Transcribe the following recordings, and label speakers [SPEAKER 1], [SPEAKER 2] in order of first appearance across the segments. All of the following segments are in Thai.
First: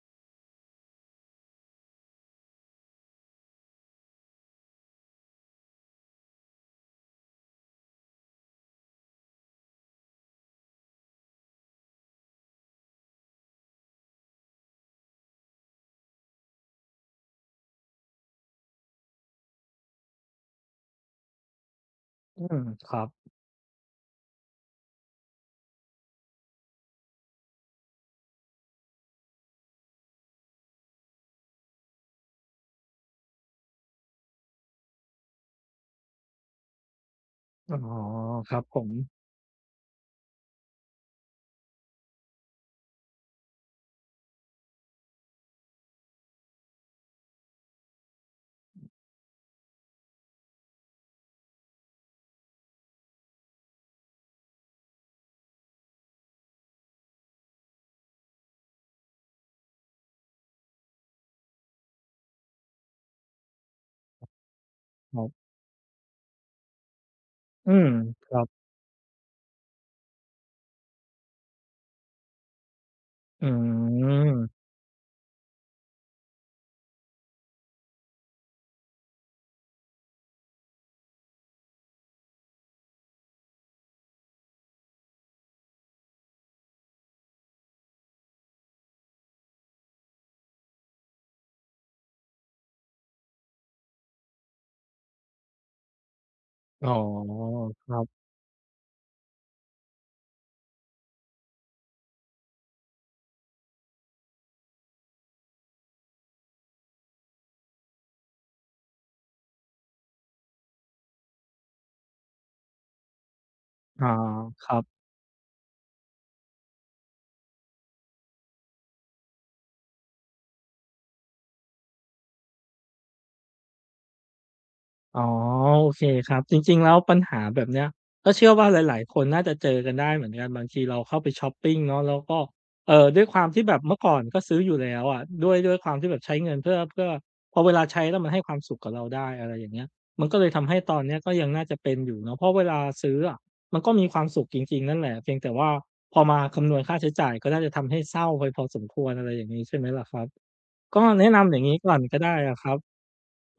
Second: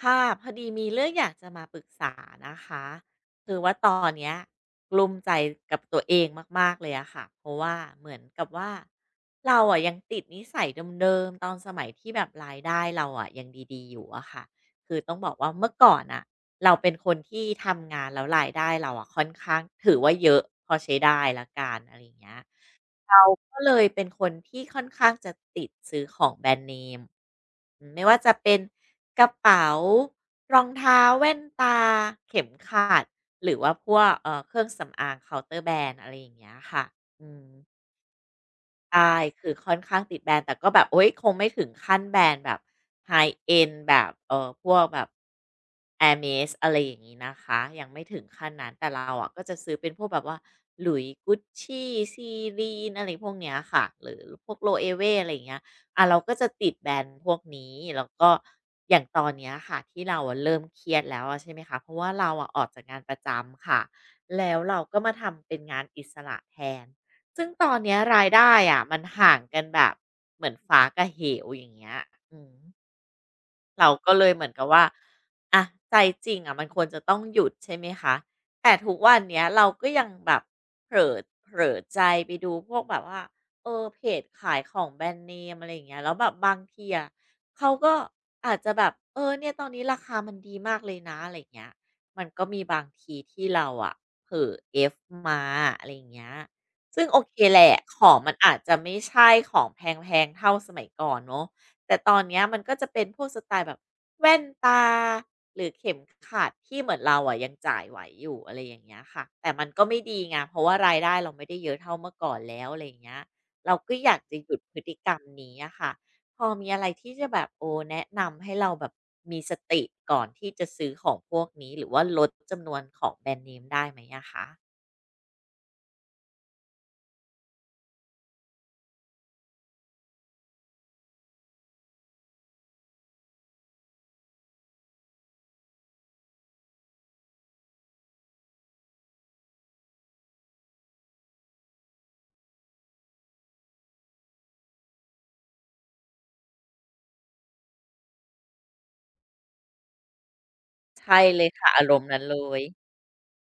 [SPEAKER 1] ค่ะพอดีมีเรื่องอยากจะมาปรึกษานะคะคือว่าตอนเนี้ยกลุ้มใจกับตัวเองมากๆเลยอะค่ะเพราะว่าเหมือนกับว่าเราอะยังติดนิสัยเดิมๆตอนสมัยที่แบบรายได้เราอะยังดีๆอยู่อะค่ะคือต้องบอกว่าเมื่อก่อนอะเราเป็นคนที่ทำงานแล้วรายได้เราอะค่อนข้างถือว่าเยอะพอใช้ได้ละกันอะไรอย่างเงี้ย
[SPEAKER 2] อืมครับ
[SPEAKER 1] เราก็เลยเป็นคนที่ค่อนข้างจะติดซื้อของแบรนด์เนมอืมไม่ว่าจะเป็นกระเป๋ารองเท้าแว่นตาเข็มขัดหรือว่าพวกเครื่องสำอางเคาน์เตอร์แบรนด์อะไรอย่างเงี้ยค่ะอืม
[SPEAKER 2] อ๋อครับผม
[SPEAKER 1] ใช่คือค่อนข้างติดแบรนด์แต่ก็แบบโอ๊ยคงไม่ถึงขั้นแบรนด์แบบ High End แบบพวกแบบ Hermès อะไรอย่างงี้นะคะยังไม่ถึงขั้นนั้นแต่เราอะก็จะซื้อเป็นพวกแบบว่า Louis Gucci Celine อะไรพวกเนี้ยค่ะหรือพวก Loewe อะไรอย่างเงี้ยเราก็จะติดแบรนด์พวกนี้แล้วก็อย่างตอนเนี้ยค่ะที่เราอะเริ่มเครียดแล้วอะใช่ไหมคะเพราะว่าเราอะออกจากงานประจำค่ะแล้วเราก็มา
[SPEAKER 2] ครับ
[SPEAKER 1] ทำเป็นงานอิสระแทน ซึ่งต
[SPEAKER 2] อื
[SPEAKER 1] อน
[SPEAKER 2] ม
[SPEAKER 1] เนี้ยรา
[SPEAKER 2] ค
[SPEAKER 1] ย
[SPEAKER 2] รั
[SPEAKER 1] ได้
[SPEAKER 2] บ
[SPEAKER 1] อะมันห่างกันแบบเหมือนฟ้ากับเหวอย่างเงี้ยอืม
[SPEAKER 2] อื
[SPEAKER 1] เราก็เลยเหมือน
[SPEAKER 2] ม
[SPEAKER 1] กับว่าอะใจจริงอะมันควรจะต้องหยุดใช่ไหมคะแต่ทุกวันเนี้ยเราก็ยังแบบเผลอเผลอใจไปดูพวกแบบว่าเออเพจขายของแบรนด์เนมอะไรอย่างเงี้ยแล้วแบบบางทีอะเขาก็อาจจะแบบเออเนี่ยตอนนี้ราคามันดีมากเลยนะอะไรอย่างเงี้ยมันก็มีบางทีที่เราอะเผลอเอฟมาอะไรอย่างเงี้ย
[SPEAKER 2] อ๋อ
[SPEAKER 1] ซึ่งโอเคแหละ
[SPEAKER 2] ค
[SPEAKER 1] ข
[SPEAKER 2] รั
[SPEAKER 1] อง
[SPEAKER 2] บ
[SPEAKER 1] มันอาจจะไม่ใช่ของแพงๆเท่าสมัยก่อนเนอะ แต่ตอนเนี้ยมันก็จะเป็นพวกสไตล์แบบแว่นตาหรือเข็มขัดที่เหมือนเราอะยังจ่ายไหวอยู่อะไรอย่างเงี้ยค่ะแต่มันก็ไม่ดีไงเพราะว่ารายได้เราไม่ได้เยอะเท่าเมื่อก่อนแล้วอะไรอย่างเงี้ยเราก็
[SPEAKER 2] อา
[SPEAKER 1] อยากจะหยุด
[SPEAKER 2] ค
[SPEAKER 1] พ
[SPEAKER 2] รั
[SPEAKER 1] ฤ
[SPEAKER 2] บ
[SPEAKER 1] ติกรรมนี้อะค่ะพอมีอะไรที่จะแบบโอแนะนำให้เราแบบมีสติก่อนที่จะซื้อของพวกนี้หรือว่าลดจำนวนของแบรนด์เนมได้ไหมอะคะ
[SPEAKER 2] อ๋อโอเคครับจริงๆแล้วปัญหาแบบเนี้ยก็เชื่อว่าหลายๆคนน่าจะเจอกันได้เหมือนกันบางทีเราเข้าไปชอปปิงเนาะแล้วก็ด้วยความที่แบบเมื่อก่อนก็ซื้ออยู่แล้วอะด้วยความที่แบบใช้เงินเพื่อพอเวลาใช้แล้วมันให้ความสุขกับเราได้อะไรอย่างเงี้ยมันก็เลยทำให้ตอนเนี้ยก็ยังน่าจะเป็นอยู่เนาะเพราะเวลาซื้ออะมันก็มีความสุขจริงๆนั่นแหละเพียงแต่ว่าพอมาคำนวณค่าใช้จ่ายก็น่าจะทำให้เศร้าไปพอสมควรอะไรอย่างงี้ใช่ไหมล่ะครับก็
[SPEAKER 1] ใช่
[SPEAKER 2] แนะ
[SPEAKER 1] เลย
[SPEAKER 2] นำอย่าง
[SPEAKER 1] ค่ะ
[SPEAKER 2] งี้
[SPEAKER 1] อาร
[SPEAKER 2] ก่อน
[SPEAKER 1] มณ์นั้
[SPEAKER 2] ก็
[SPEAKER 1] นเล
[SPEAKER 2] ได้อะ
[SPEAKER 1] ย
[SPEAKER 2] ครับ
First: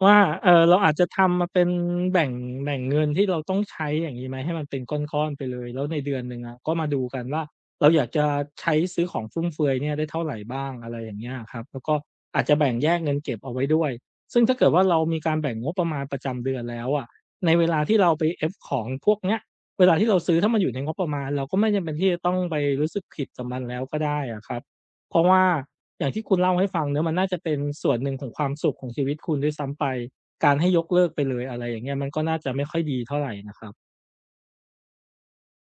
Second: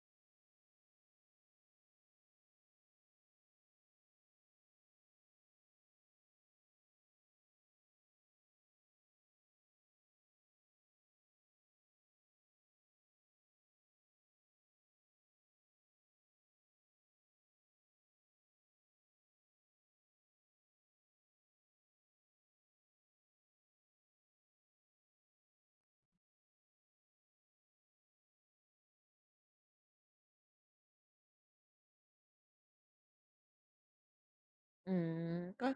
[SPEAKER 2] ว่าเราอาจจะทำมาเป็นแบ่งแบ่งเงินที่เราต้องใช้อย่างงี้ไหมให้มันเป็นก้อนๆไปเลยแล้วในเดือนหนึ่งอะก็มาดูกันว่าเราอยากจะใช้ซื้อของฟุ่มเฟือยเนี่ยได้เท่าไรบ้างอะไรอย่างเงี้ยอะครับแล้วก็อาจจะแบ่งแยกเงินเก็บเอาไว้ด้วยซึ่งถ้าเกิดว่าเรามีการแบ่งงบประมาณประจำเดือนแล้วอะในเวลาที่เราไปเอฟของพวกเนี้ยเวลาที่เราซื้อถ้ามันอยู่ในงบประมาณเราก็ไม่จำเป็นที่จะต้องไปรู้สึกผิดกับมันแล้วก็ได้อะครับเพราะว่า อย่างที่คุณเล่าให้ฟังเน้ะมันน่าจะเป็นส่วนหนึ่งของความสุขของชีวิตคุณด้วยซ้ำไปการให้ยกเลิกไปเลยอะไรอย่างเงี้ยมันก็น่าจะไม่ค่อยดีเท่าไรนะครับ
[SPEAKER 1] อืมก็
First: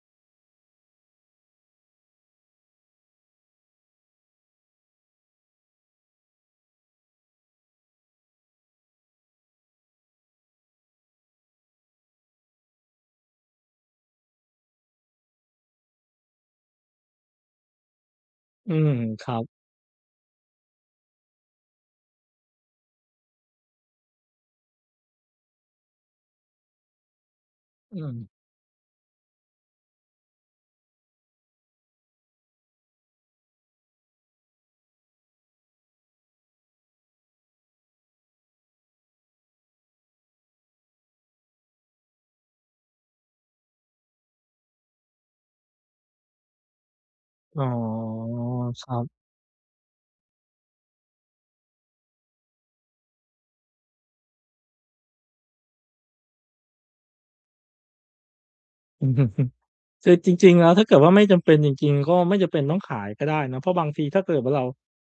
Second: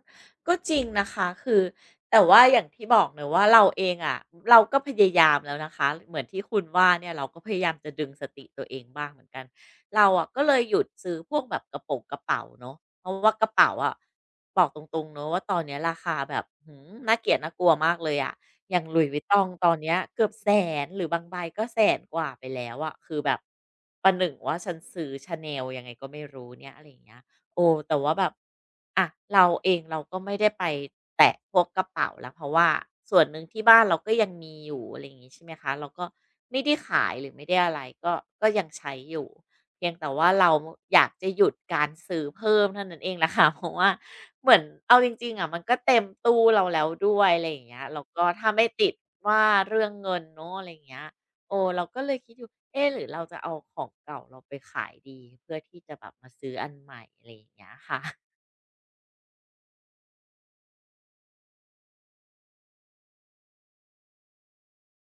[SPEAKER 1] ก็จริงนะคะคือแต่ว่าอย่างที่บอกเนอะว่าเราเองอะเราก็พยายามแล้วนะคะเหมือนที่คุณว่าเนี่ยเราก็พยายามจะดึงสติตัวเองบ้างเหมือนกันเราอะก็เลยหยุดซื้อพวกแบบกระโปงกระเป๋าเนาะเพราะว่ากระเป๋าอะบอกตรงๆเนาะว่าตอนเนี้ยราคาแบบอื้อฮือน่าเกลียดน่ากลัวมากเลยอะ
[SPEAKER 2] อื
[SPEAKER 1] อย่าง
[SPEAKER 2] ม
[SPEAKER 1] Louis
[SPEAKER 2] ครั
[SPEAKER 1] Vuitton
[SPEAKER 2] บ
[SPEAKER 1] ตอนเนี้ยเกือบแสนหรือบางใบก็แสนกว่าไปแล้วอะคือแบบประหนึ่งว่าฉันซื้อ Chanel ยังไงก็ไม่รู้เนี่ยอะไรอย่างเงี้ย โอ้แต่
[SPEAKER 2] อื
[SPEAKER 1] ว่า
[SPEAKER 2] ม
[SPEAKER 1] แบบอ่ะเราเองเราก็ไม่ได้ไปแตะพวกกระเป๋าแล้วเพราะว่าส่วนหนึ่งที่บ้านเราก็ยังมีอยู่อะไรอย่างงี้ใช่ไหมคะเราก็ไม่ได้ขายหรือไม่ได้อะไรก็ยังใช้อยู่เพียงแต่ว่าเราอยากจะหยุดการซื้อเพิ่มเท่านั้นเองแหละค่ะ เพราะว่าเหมือนเอาจริงๆอะมันก็เต็มตู้เราแล้วด้วยอะไรอ
[SPEAKER 2] อ๋อ
[SPEAKER 1] ย่างเงี้ยแล้วก็ถ้าไม่
[SPEAKER 2] ค
[SPEAKER 1] ติด
[SPEAKER 2] รับ
[SPEAKER 1] ว่าเรื่องเงินเนาะอะไรอย่างเงี้ย โอ้เราก็เลยคิดอยู่เอ๊ะหรือเราจะเอาของเก่าเราไปขายดีเพื่อที่จะแบบมาซื้ออันใหม่อะไรอย่างเงี้ยค่ะ
[SPEAKER 2] คือจริงๆแล้วถ้าเกิดว่าไม่จำเป็นจริงๆก็ไม่จำเป็นต้องขายก็ได้เนาะเพราะบางทีถ้าเกิดว่าเรา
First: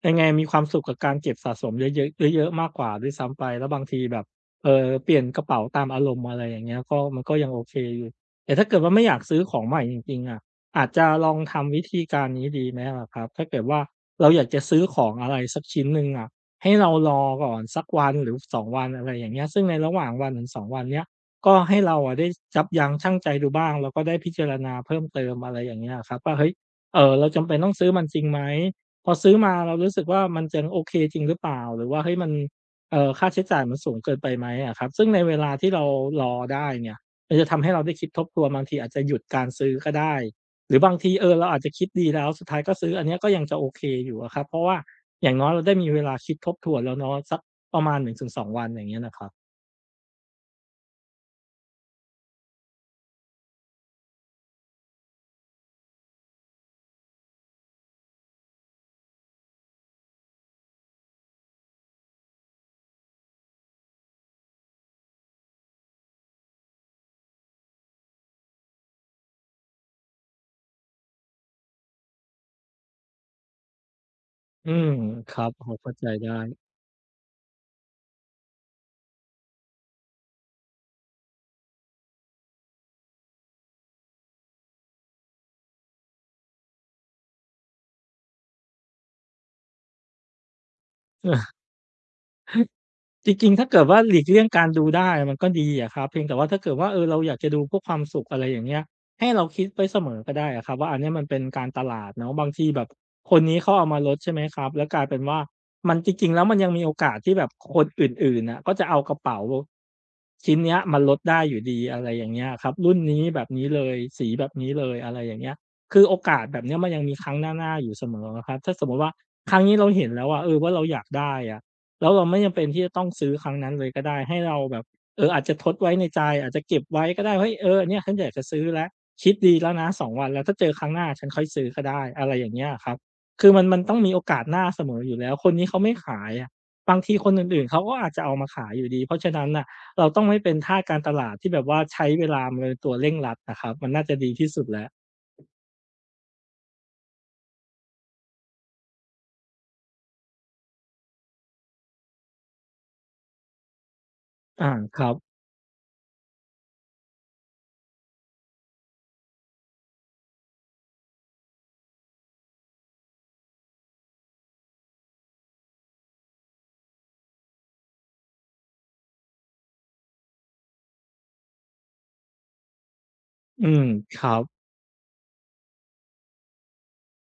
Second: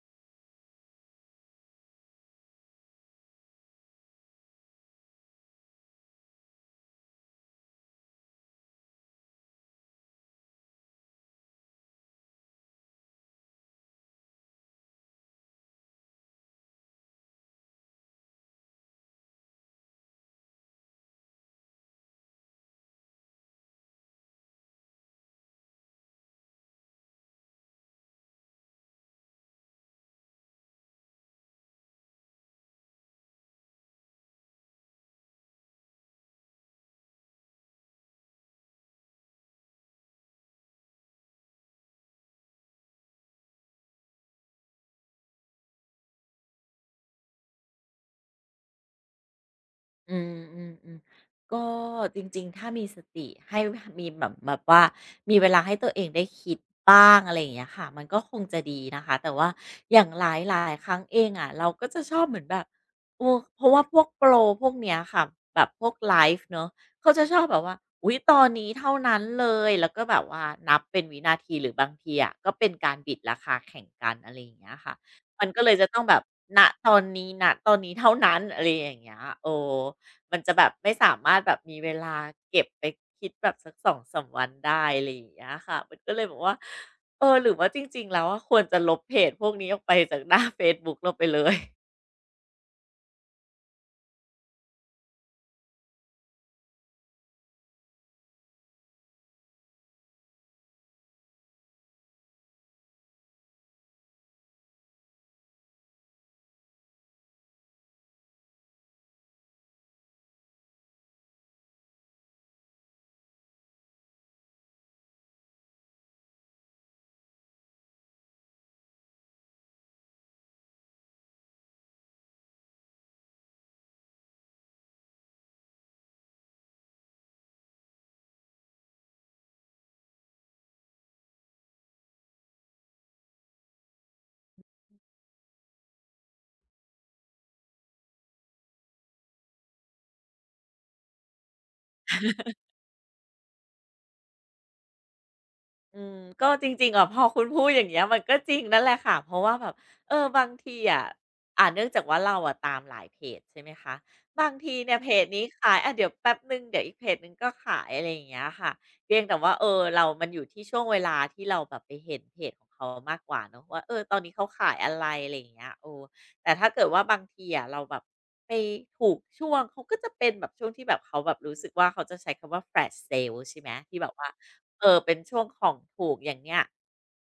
[SPEAKER 2] ยังไงมีความสุขกับการเก็บสะสมเยอะๆเยอะๆมากกว่าด้วยซ้ำไปแล้วบางทีแบบเปลี่ยนกระเป๋าตามอารมณ์อะไรอย่างเงี้ยก็มันก็ยังโอเคอยู่แต่ถ้าเกิดว่าไม่อยากซื้อของใหม่จริงๆอะอาจจะลองทำวิธีการนี้ดีไหมละครับถ้าเกิดว่าเราอยากจะซื้อของอะไรสักชิ้นหนึ่งอะให้เรารอก่อนสักวันหรือสองวันอะไรอย่างเงี้ยซึ่งในระหว่างวันถึงสองวันเนี้ย ก็ให้เราอะได้ยับยั้งชั่งใจดูบ้างแล้วก็ได้พิจารณาเพิ่มเติมอะไรอย่างเงี้ยอะครับว่าเฮ้ยเราจำเป็นต้องซื้อมันจริงไหมพอซื้อมาเรารู้สึกว่ามันยังโอเคจริงหรือเปล่าหรือว่าเฮ้ยมันค่าใช้จ่ายมันสูงเกินไปไหมอะครับซึ่งในเวลาที่เรารอได้เนี่ยมันจะทำให้เราได้คิดทบทวนบางทีอาจจะหยุดการซื้อก็ได้หรือบางทีเออเราอาจจะคิดดีแล้วสุดท้ายก็ซื้ออันเนี้ยก็ยังจะโอเคอยู่อะครับเพราะว่าอย่างน้อยเราได้มีเวลาคิดทบทวนแล้วเนาะสักประมาณหนึ่งถึงสองวันอย่างเงี้ยนะครับ
[SPEAKER 1] อืมออืมอืมก็จริงๆถ้ามีสติให้มีแบบแบบว่ามีเวลาให้ตัวเองได้คิดบ้างอะไรอย่างเงี้ยค่ะมันก็คงจะดีนะคะแต่ว่าอย่างหลายหลายครั้งเองอะเราก็จะชอบเหมือนแบบโอ้เพราะว่าพวกโปรพวกเนี้ยค่ะแบบพวกไลฟ์เนาะเขาจะชอบแบบว่าอุ๊ยตอนนี้เท่านั้นเลยแล้วก็แบบว่านับเป็นวินาทีหรือบางทีอะก็เป็นการบิดราคาแข่งกันอะไรอย่าง
[SPEAKER 2] อื
[SPEAKER 1] เงี้ย
[SPEAKER 2] ม
[SPEAKER 1] ค่ะ
[SPEAKER 2] ครั
[SPEAKER 1] มัน
[SPEAKER 2] บ
[SPEAKER 1] ก็
[SPEAKER 2] พ
[SPEAKER 1] เล
[SPEAKER 2] อ
[SPEAKER 1] ยจะ
[SPEAKER 2] เข้า
[SPEAKER 1] ต้อง
[SPEAKER 2] ใจ
[SPEAKER 1] แบบ
[SPEAKER 2] ได้
[SPEAKER 1] ณตอนนี้ณตอนนี้เท่านั้นอะไรอย่างเงี้ยโอ้ มันจะแบบไม่สามารถแบบมีเวลาเก็บไปคิดแบบสัก2-3วันได้อะไรอย่างเงี้ยค่ะมันก็เลยบอกว่าเออหรือว่าจริงๆแล้วอะควรจะลบเพจพวกนี้ออกไปจากหน้าเฟซบุ๊กเราไปเลย
[SPEAKER 2] จริงๆถ้าเกิดว่าหลีกเลี่ยงการดูได้มันก็ดีอะครับเพียงแต่ว่าถ้าเกิดว่าเออเราอยากจะดูเพื่อความสุขอะไรอย่างเงี้ยให้เราคิดไว้เสมอก็ได้อะครับว่าอันเนี้ยมันเป็นการตลาดเนาะบางทีแบบคนนี้เขาเอามาลดใช่ไหมครับแล้วกลายเป็นว่ามันจริงๆแล้วมันยังมีโอกาสที่แบบคนอื่นๆน่ะก็จะเอากระเป๋าชิ้นเนี้ยมาลดได้อยู่ดีอะไรอย่างเงี้ยครับรุ่นนี้แบบนี้เลยสีแบบนี้เลยอะไรอย่างเงี้ยคือโอกาสแบบเนี้ยมันยังมีครั้งหน้าๆอยู่เสมออะครับถ้าสมมุติว่าครั้งนี้เราเห็นแล้วอะเออว่าเราอยากได้อะ แล้วเราไม่จำเป็นที่จะต้องซื้อครั้งนั้นเลยก็ได้ให้เราแบบอาจจะทดไว้ในใจอาจจะเก็บไว้ก็ได้เฮ้ยเออเนี่ยฉันอยากจะซื้อแล้วคิดดีแล้วนะ2วันแล้วถ้าเจอครั้งหน้าฉันค่อยซื้อก็ได้อะไรอย่างเงี้ยอะครับคือมันต้องมีโอกาสหน้าเสมออยู่แล้วคนนี้เขาไม่ขายอะบางทีคนอื่นๆเขาก็อาจจะเอามาขายอยู่ดีเพราะฉะนั้นน่ะเราต้องไม่เป็นทาสการตลาดที่แบบว่าใช้เวลามันเป็นตัวเร่งรัดอะครับมันน่าจะดีที่สุดแล้ว
[SPEAKER 1] อืมก็จริงๆอะ พอคุณพูดอย่างเงี้ยมันก็จริงนั่นแหละค่ะเพราะว่าแบบบางทีอะเนื่องจากว่าเราอะตามหลายเพจใช่ไหมคะบาง
[SPEAKER 2] อา
[SPEAKER 1] ทีเนี่ย
[SPEAKER 2] ค
[SPEAKER 1] เพ
[SPEAKER 2] รับ
[SPEAKER 1] จนี้ขายเดี๋ยวแป๊บหนึ่งเดี๋ยวอีกเพจนึงก็ขายอะไรอย่างเงี้ยค่ะเพียงแต่ว่าเรามันอยู่ที่ช่วงเวลาที่เราแบบไปเห็นเพจของเขามากกว่าเนอะว่าตอนนี้เขาขายอะไรอะไรอย่างเงี้ยโอ้แต่ถ้าเกิดว่าบางทีอะเราแบบไปถูกช่วงเขาก็จะเป็นแบบช่วงที่แบบเขาแบบรู้สึกว่าเขาจะใช้คำว่า flash sale ใช่
[SPEAKER 2] อื
[SPEAKER 1] ไหม
[SPEAKER 2] ม
[SPEAKER 1] ที่แบบ
[SPEAKER 2] ค
[SPEAKER 1] ว่า
[SPEAKER 2] รับ
[SPEAKER 1] เป็นช่วงของถูกอย่างเงี้ย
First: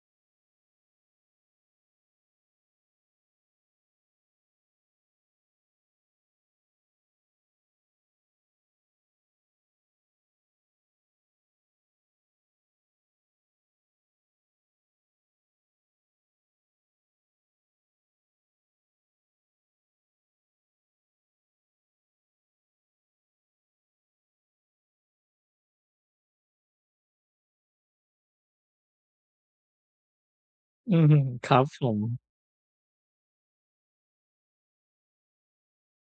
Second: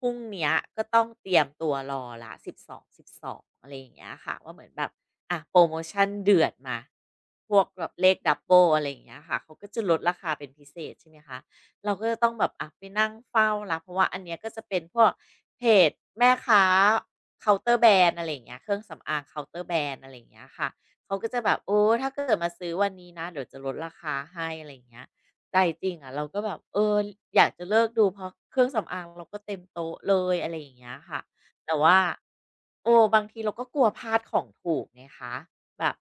[SPEAKER 1] พรุ่งเนี้ยก็ต้องเตรียมตัวรอละสิบสองสิบสองอะไรอย่างเงี้ยค่ะว่าเหมือนแบบอ่ะโพรโมชันเดือดมาพวกแบบเลขดับเบิลอะไรอย่างเงี้ยค่ะเขาก็จะลดราคาเป็นพิเศษใช่ไหมคะเราก็จะต้องแบบอะไปนั่งเฝ้าแล้วเพราะว่าอันเนี้ยก็จะเป็นพวกเพจแม่ค้าเคาน์เตอร์แบรนด์อะไรอย่างเงี้ยเครื่องสำอางเคาน์เตอร์แบรนด์อะไรอย่างเงี้ยค่ะเขาก็จะแบบโอ้ถ้าเกิดมาซื้อวันนี้นะเดี๋ยวจะลดราคาให้อะไรอย่างเงี้ย ใจจริงอ่ะเราก็แบบอยากจะเลิกดูเพราะเครื่องสำอางเราก็เต็มโต๊ะเลยอะไรอย่างเงี้
[SPEAKER 2] อื
[SPEAKER 1] ย
[SPEAKER 2] ม
[SPEAKER 1] ค่ะ
[SPEAKER 2] ครับ
[SPEAKER 1] แต่
[SPEAKER 2] ผ
[SPEAKER 1] ว่า
[SPEAKER 2] ม
[SPEAKER 1] โอ้บางทีเราก็กลัวพลาดของถูกไงคะแบบ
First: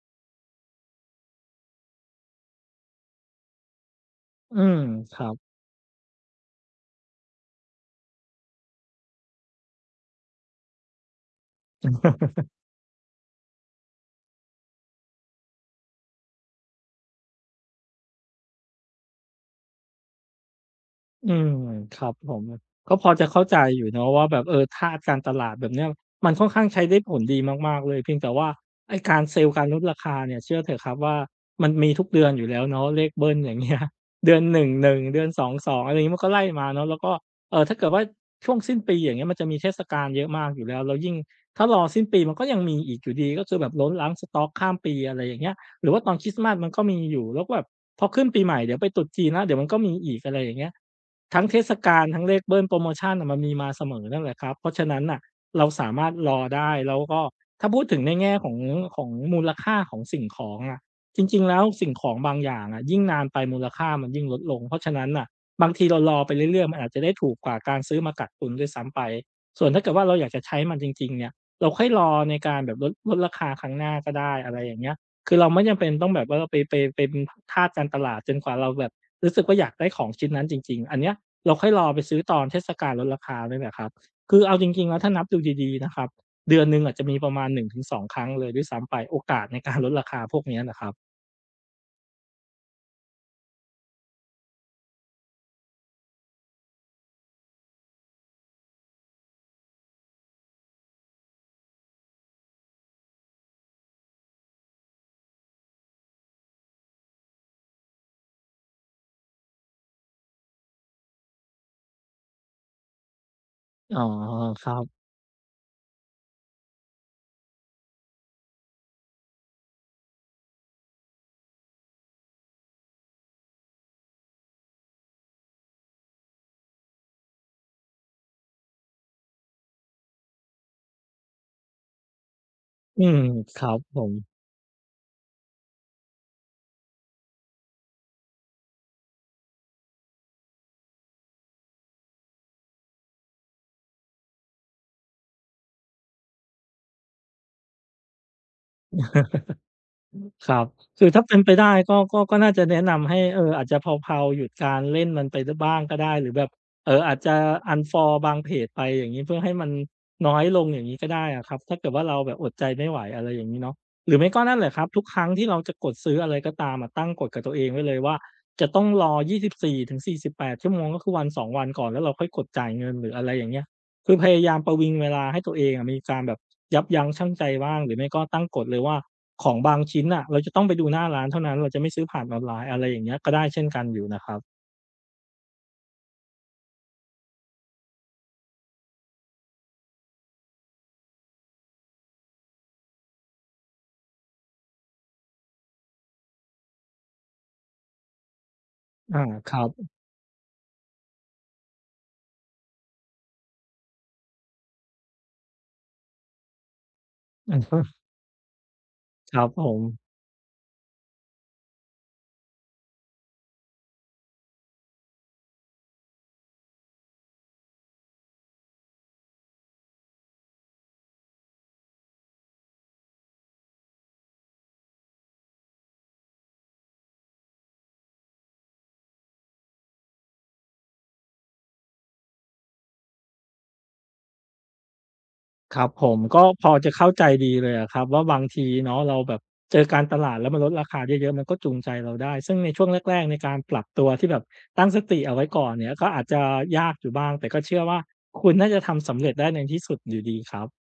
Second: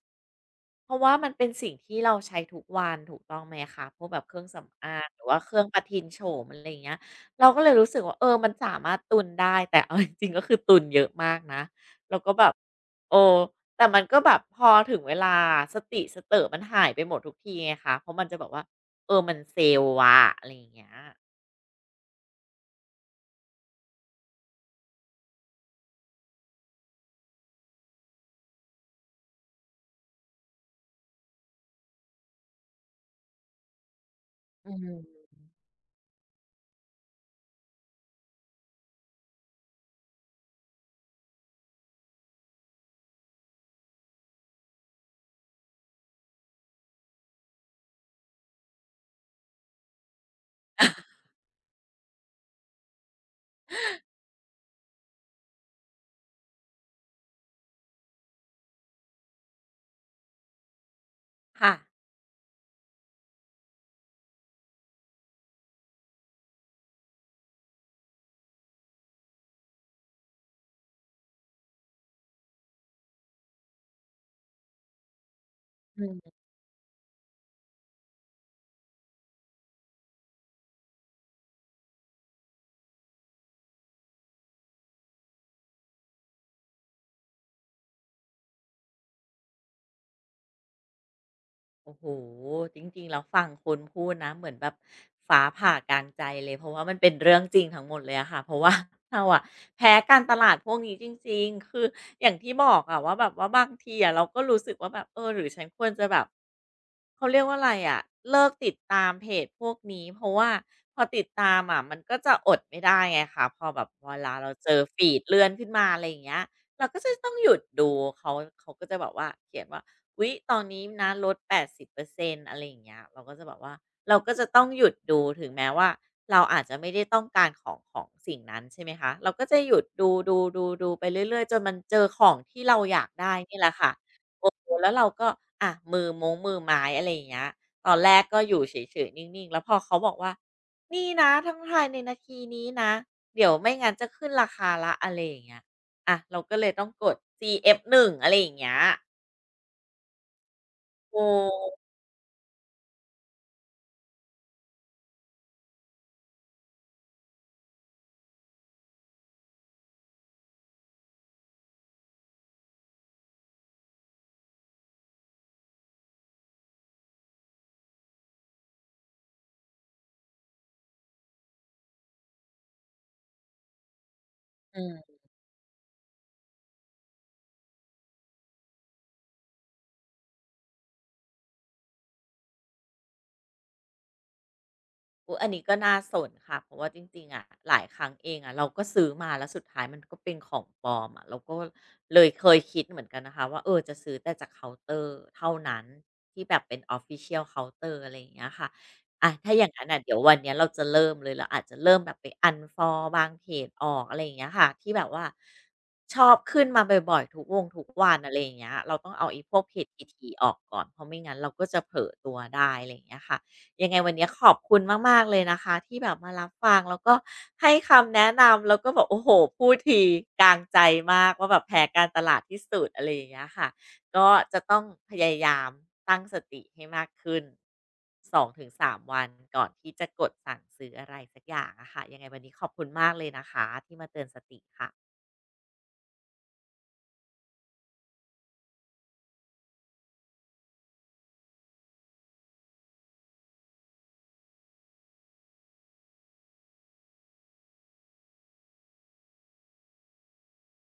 [SPEAKER 1] เพราะว่ามันเป็นสิ่งที่เราใช้ทุกวันถูกต้องไหมคะพวกแบบเครื่อง
[SPEAKER 2] อืม
[SPEAKER 1] สำอาง
[SPEAKER 2] ค
[SPEAKER 1] หรื
[SPEAKER 2] รั
[SPEAKER 1] อ
[SPEAKER 2] บ
[SPEAKER 1] ว่าเครื่องประทินโฉมอะไรอย่างเงี้ยเราก็เลยรู้สึกว่ามันสามารถตุนได้แต่เอา จริงๆก็คือตุนเยอะมากนะแล้วก็แบบโอ้ แต่มันก็แบบพอถึงเวลาสติสเตอะมันหายไปหมดทุกทีไงคะเพราะมันจะแบบว่ามันเซลล์วะอะไรอย่างเงี้ย
[SPEAKER 2] อืมครับผมก็พอจะเข้าใจอยู่เนาะว่าแบบเออท่าการตลาดแบบเนี้ยมันค่อนข้างใช้ได้ผลดีมากๆเลยเพียงแต่ว่าไอ้การเซลล์การลดราคาเนี่ยเชื่อเถอะครับว่ามันมีทุกเดือนอยู่แล้วเนาะเลขเบิ้ลอย่างเงี้ย เดือน
[SPEAKER 1] อื
[SPEAKER 2] 1 1เดื
[SPEAKER 1] ม
[SPEAKER 2] อน2 2องอะไรอย่างงี้มันก็ไล่มาเนาะแล้วก็ถ้าเกิดว่าช่วงสิ้นปีอย่างเงี้ยมันจะมีเทศกาลเยอะมากอยู่แล้วแล้วยิ่งถ้ารอสิ้นปีมันก็ยังมีอีกอยู่ดีก็คือแบบล้นล้างสต๊อกข้ามปีอะไรอย่างเงี้ยหรือว่าตอนคริสต์มาสมันก็มีอยู่แล้วก็แบบพอขึ้นปีใหม่เดี๋ยวไปตรุษจีนแล้วเดี๋ยวมันก็มีอีกอะไรอย่างเงี้ย ทั้งเทศกาลทั้งเลขเบิลโพรโมชันน่ะมันมีมาเสมอนั่นแหละครับเพราะฉะนั้นน่ะเราสามารถรอได้แล้วก็ถ้าพูดถึงในแง่ของของมูลค่าของสิ่งของอะจริงๆแล้ว
[SPEAKER 1] ค่ะ
[SPEAKER 2] สิ่งของบางอย่างอะยิ่งนานไปมูลค่ามันยิ่งลดลงเพราะฉะนั้นน่ะบางทีเรารอไปเรื่อยๆมันอาจจะได้ถูกกว่าการซื้อมากักตุนด้วยซ้ำไปส่วนถ้าเกิดว่าเราอยากจะใช้มันจริงๆเนี่ยเราค่อยรอในการแบบลดราคาครั้งหน้าก็ได้อะไรอย่างเงี้ยคือเราไม่จำเป็นต้องแบบว่าไปเป็นทาสการตลาดจนกว่าเราแบบรู้สึกว่าอยากได้ของชิ้นนั้นจริงๆอันเนี้ย เราค่อยรอไปซื้อตอนเทศกาลลดราคาเนี่ยแหละครับ คือเอาจริงๆแล้วถ้านับดูดีๆนะครับเดือนหนึ่งอาจจะมีประมาณ1-2ครั้งเลยด้วยซ้ำไปโอกาสในการลดราคาพวกเนี้ยนะครับ
[SPEAKER 1] โอ้โหจริงๆแล้วฟังคุณพูดนะเหมือนแบบฟ้าผ่ากลางใจเลยเพราะว่ามันเป็นเรื่องจริงทั้งหมดเลยอะค่ะเพราะว่า เราอะแพ้การตลาดพวกนี้จริงๆคืออย่างที่บอกอะว่าแบบว่าบางทีอะเราก็รู้สึกว่าแบบหรือฉันควรจะแบบเขาเรียกว่าอะไรอะเลิกติดตามเพจพวกนี้เพราะว่าพอติดตามอะมันก็จะอดไม่ได้ไงคะพอแบบ
[SPEAKER 2] อ๋อ
[SPEAKER 1] เวลาเรา
[SPEAKER 2] ค
[SPEAKER 1] เจ
[SPEAKER 2] รั
[SPEAKER 1] อ
[SPEAKER 2] บ
[SPEAKER 1] ฟีดเลื่อนขึ้นมาอะไรอย่างเงี้ย เราก็จะต้องหยุดดูเขาเขาก็จะแบบว่าเขียนว่าอุ๊ยตอนนี้นะลด80%อร์เซ็นต์อะไรอย่างเงี้ยเราก็จะแบบว่าเราก็จะต้องหยุดดูถึงแม้ว่าเราอาจจะไม่ได้ต้องการของของสิ่งนั้นใช่ไหมคะเราก็จะหยุดดูๆๆๆไปเรื่อยๆจนมันเจอของที่เราอ
[SPEAKER 2] อื
[SPEAKER 1] ยาก
[SPEAKER 2] ม
[SPEAKER 1] ได้นี่
[SPEAKER 2] ค
[SPEAKER 1] แห
[SPEAKER 2] รั
[SPEAKER 1] ละ
[SPEAKER 2] บ
[SPEAKER 1] ค่ะ
[SPEAKER 2] ผม
[SPEAKER 1] เออแล้วเราก็อะมือม้งมือไม้อะไรอย่างเงี้ยตอนแรกก็อยู่เฉยๆนิ่งๆแล้วพอเขาบอกว่านี่นะทั้งภายในนาทีนี้นะเดี๋ยวไม่งั้นจะขึ้นราคาแล้วอะไรอย่างเงี้ย อ่ะเราก็เลยต้องกด CF1 อฟหนึ่งอะไรอย่างเงี้ย
[SPEAKER 2] ครับคือ
[SPEAKER 1] โอ
[SPEAKER 2] ถ้าเป็นไปได้
[SPEAKER 1] ้
[SPEAKER 2] ก็น่าจะแนะนำให้อาจจะเพลาๆหยุดการเล่นมันไปดบ้างก็ได้หรือแบบอาจจะ unfollow บางเพจไปอย่างงี้เพื่อให้มันน้อยลงอย่างงี้ก็ได้อะครับถ้าเกิดว่าเราแบบอดใจไม่ไหวอะไรอย่างงี้เนาะหรือไม่ก็นั่นแหละครับทุกครั้งที่เราจะกดซื้ออะไรก็ตามอะตั้งกฎกับตัวเองไว้เลยว่าจะต้องรอ24-48ชั่วโมงก็คือวันสองวันก่อนแล้วเราค่อยกดจ่ายเงินหรืออะไรอย่างเงี้ย คือพยายามประ
[SPEAKER 1] อื
[SPEAKER 2] วิง
[SPEAKER 1] ม
[SPEAKER 2] เวลาให้ตัวเองอะมีการแบบยับยั้งชั่งใจบ้างหรือไม่ก็ตั้งกฎเลยว่าของบางชิ้นน่ะเราจะต้องไปดูหน้าร้านเท่านั้นเราจะไม่ซื้อผ่านออนไลน์อะไรอย่างเงี้ยก็ได้เช่นกันอยู่นะครับ
[SPEAKER 1] อุ๊ยอันนี้ก็น่าสนค่ะเพราะว่าจริงๆอะหลายครั้งเองอะเราก็ซื้อมาแล้วสุดท้ายมันก็เป็นของปลอมอะเราก็เลยเคยคิดเหมือนกันนะคะว่าจะซื้อแต่จากเคาน์เตอร์เท่านั้นที่แบบเป็น Official Counter อะไรอย่างเงี้ยค่ะ
[SPEAKER 2] อา
[SPEAKER 1] อะ
[SPEAKER 2] ค
[SPEAKER 1] ถ้าอ
[SPEAKER 2] รั
[SPEAKER 1] ย่า
[SPEAKER 2] บ
[SPEAKER 1] งงั้นน่ะเดี๋ยววันเนี้ยเราจะเริ่มเลยเราอาจจะเริ่มแบบไป unfollow บางเพจออกอะไรอย่างเงี้ยค่ะที่แบบว่าชอบขึ้นมาบ่อยๆทุก
[SPEAKER 2] อื
[SPEAKER 1] ว
[SPEAKER 2] อ
[SPEAKER 1] ง
[SPEAKER 2] ฮึ
[SPEAKER 1] ทุกวันอะไรอย่างเงี้ยเราต้องเอา
[SPEAKER 2] ค
[SPEAKER 1] ไอ้
[SPEAKER 2] รับ
[SPEAKER 1] พว
[SPEAKER 2] ผ
[SPEAKER 1] กเพ
[SPEAKER 2] ม
[SPEAKER 1] จถี่ๆออกก่อนเพราะไม่งั้นเราก็จะเผลอตัวได้อะไรอย่างเงี้ยค่ะ ยังไงวันนี้ขอบคุณมากๆเลยนะคะที่แบบมารับฟังแล้วก็ให้คำแนะนำแล้วก็แบบโอ้โฮพูดทีกลางใจมากว่าแบบแพนการตลาดที่สุดอะไรอย่างเงี้ยค่ะก็จะต้องพยายามตั้งสติให้มากขึ้น2-3วันก่อนที่จะกดสั่งซื้ออะไรสักอย่างอะค่ะยังไงวันนี้ขอบคุณมากเลยนะคะที่มาเตือนสติค่ะ
[SPEAKER 2] ครับผมก็พอจะเข้าใจดีเลยอะครับว่าบางทีเนาะเราแบบเจอการตลาดแล้วมันลดราคาเยอะๆมันก็จูงใจเราได้ซึ่งในช่วงแรกๆในการปรับตัวที่แบบตั้งสติเอาไว้ก่อนเนี่ยก็อาจจะยากอยู่บ้างแต่ก็เชื่อว่าคุณน่าจะทำสำเร็จได้ในที่สุดอยู่ดีครับ